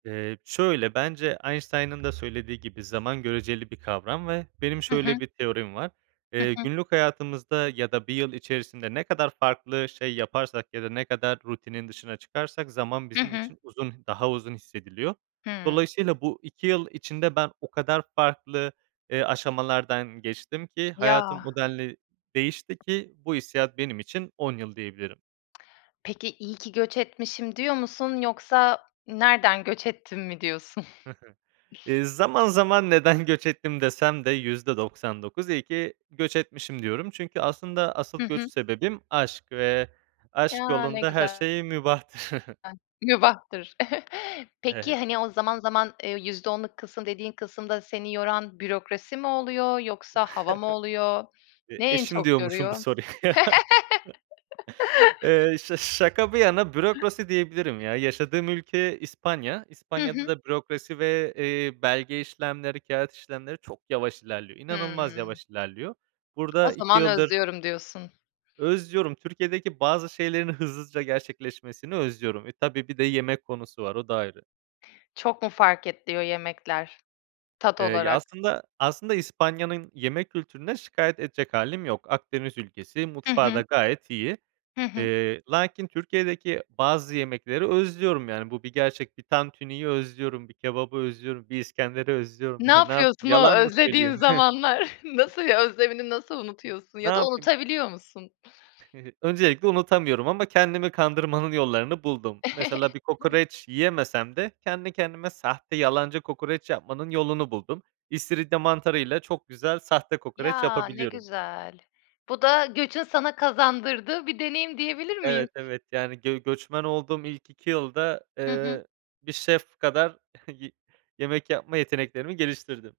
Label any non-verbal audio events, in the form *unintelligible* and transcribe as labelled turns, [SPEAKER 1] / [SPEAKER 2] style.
[SPEAKER 1] Eee, şöyle, bence Einstein'ın da söylediği gibi, zaman göreceli bir kavram ve benim
[SPEAKER 2] Hı hı.
[SPEAKER 1] şöyle bir teorim var.
[SPEAKER 2] Hı
[SPEAKER 1] Eee,
[SPEAKER 2] hı.
[SPEAKER 1] günlük hayatımızda ya da 1 yıl içerisinde ne kadar farklı şey yaparsak ya da ne kadar rutinin dışına çıkarsak zaman
[SPEAKER 2] Hı
[SPEAKER 1] bizim
[SPEAKER 2] hı.
[SPEAKER 1] için uzun daha uzun hissediliyor.
[SPEAKER 2] Hımm.
[SPEAKER 1] Dolayısıyla bu 2 yıl içinde ben o kadar farklı, eee, aşamalardan geçtim ki hayatım
[SPEAKER 2] Ya!
[SPEAKER 1] o denli değişti ki bu hissiyat benim için 10 yıl diyebilirim.
[SPEAKER 2] Peki iyi ki göç etmişim diyor musun yoksa nereden göç ettim mi diyorsun?
[SPEAKER 1] Hı hı. Eee, zaman zaman neden göç ettim desem de %99 iyi ki göç etmişim diyorum. Çünkü aslında
[SPEAKER 2] Hı
[SPEAKER 1] asıl göç
[SPEAKER 2] hı.
[SPEAKER 1] sebebim aşk ve aşk
[SPEAKER 2] Ya, ne
[SPEAKER 1] yolunda her
[SPEAKER 2] güzel.
[SPEAKER 1] şey mübahtır. *chuckles*
[SPEAKER 2] *unintelligible* Mübahtır. *giggles* Peki,
[SPEAKER 1] Evet.
[SPEAKER 2] hani, o zaman zaman, eee, %10'luk kısım dediğin kısımda seni yoran bürokrasi mi oluyor yoksa hava mı oluyor?
[SPEAKER 1] *chuckles* Eee,
[SPEAKER 2] Ne en
[SPEAKER 1] eşim
[SPEAKER 2] çok
[SPEAKER 1] diyormuşum bu
[SPEAKER 2] yoruyor?
[SPEAKER 1] soruya. *laughs* Eee, ş şaka bir yana,
[SPEAKER 2] *laughs*
[SPEAKER 1] bürokrasi diyebilirim ya. Yaşadığım ülke İspanya.
[SPEAKER 2] Hı
[SPEAKER 1] İspanya'da
[SPEAKER 2] hı.
[SPEAKER 1] da bürokrasi ve, eee, belge işlemleri, kağıt işlemleri çok yavaş ilerliyor, inanılmaz
[SPEAKER 2] Hımm.
[SPEAKER 1] yavaş ilerliyor.
[SPEAKER 2] O
[SPEAKER 1] Burada 2
[SPEAKER 2] zaman
[SPEAKER 1] yıldır
[SPEAKER 2] özlüyorum diyorsun.
[SPEAKER 1] Özlüyorum. Türkiye'deki bazı şeylerin hızlıca gerçekleşmesini özlüyorum. E, tabii bir de yemek konusu var, o da ayrı.
[SPEAKER 2] Çok mu fark ediyor yemekler tat
[SPEAKER 1] Eee, ya,
[SPEAKER 2] olarak?
[SPEAKER 1] aslında aslında İspanya'nın yemek kültüründen şikâyet edecek hâlim yok. Akdeniz ülkesi,
[SPEAKER 2] Hı
[SPEAKER 1] mutfağı da
[SPEAKER 2] hı.
[SPEAKER 1] gayet iyi.
[SPEAKER 2] Hı hı.
[SPEAKER 1] Eee, lakin Türkiye'deki bazı yemekleri özlüyorum yani bu bir gerçek. Bir tantuniyi özlüyorum, bir kebabı özlüyorum, bir iskenderi özlüyorum.
[SPEAKER 2] Ne
[SPEAKER 1] Ya, ne yapayım,
[SPEAKER 2] yapıyorsun o
[SPEAKER 1] yalan mı söyleyeyim?
[SPEAKER 2] özlediğin zamanlar?
[SPEAKER 1] *chuckles*
[SPEAKER 2] Nasıl özlemini nasıl unutuyorsun
[SPEAKER 1] Ne
[SPEAKER 2] ya da
[SPEAKER 1] yapayım
[SPEAKER 2] unutabiliyor musun?
[SPEAKER 1] *giggles* Öncelikle unutamıyorum ama kendimi kandırmanın yollarını buldum. Mesela bir kokoreç
[SPEAKER 2] *chuckles*
[SPEAKER 1] yiyemesem de kendi kendime sahte, yalancı kokoreç yapmanın yolunu buldum. İstiridye mantarıyla çok güzel sahte kokoreç
[SPEAKER 2] Ya! Ne
[SPEAKER 1] yapabiliyorum.
[SPEAKER 2] güzel. Bu da göçün sana kazandırdığı bir deneyim diyebilir
[SPEAKER 1] Evet,
[SPEAKER 2] miyiz?
[SPEAKER 1] evet yani gö göçmen olduğum ilk 2 yılda,
[SPEAKER 2] Hı hı.
[SPEAKER 1] eee, bir şef kadar *chuckles* y yemek yapma yeteneklerimi geliştirdim.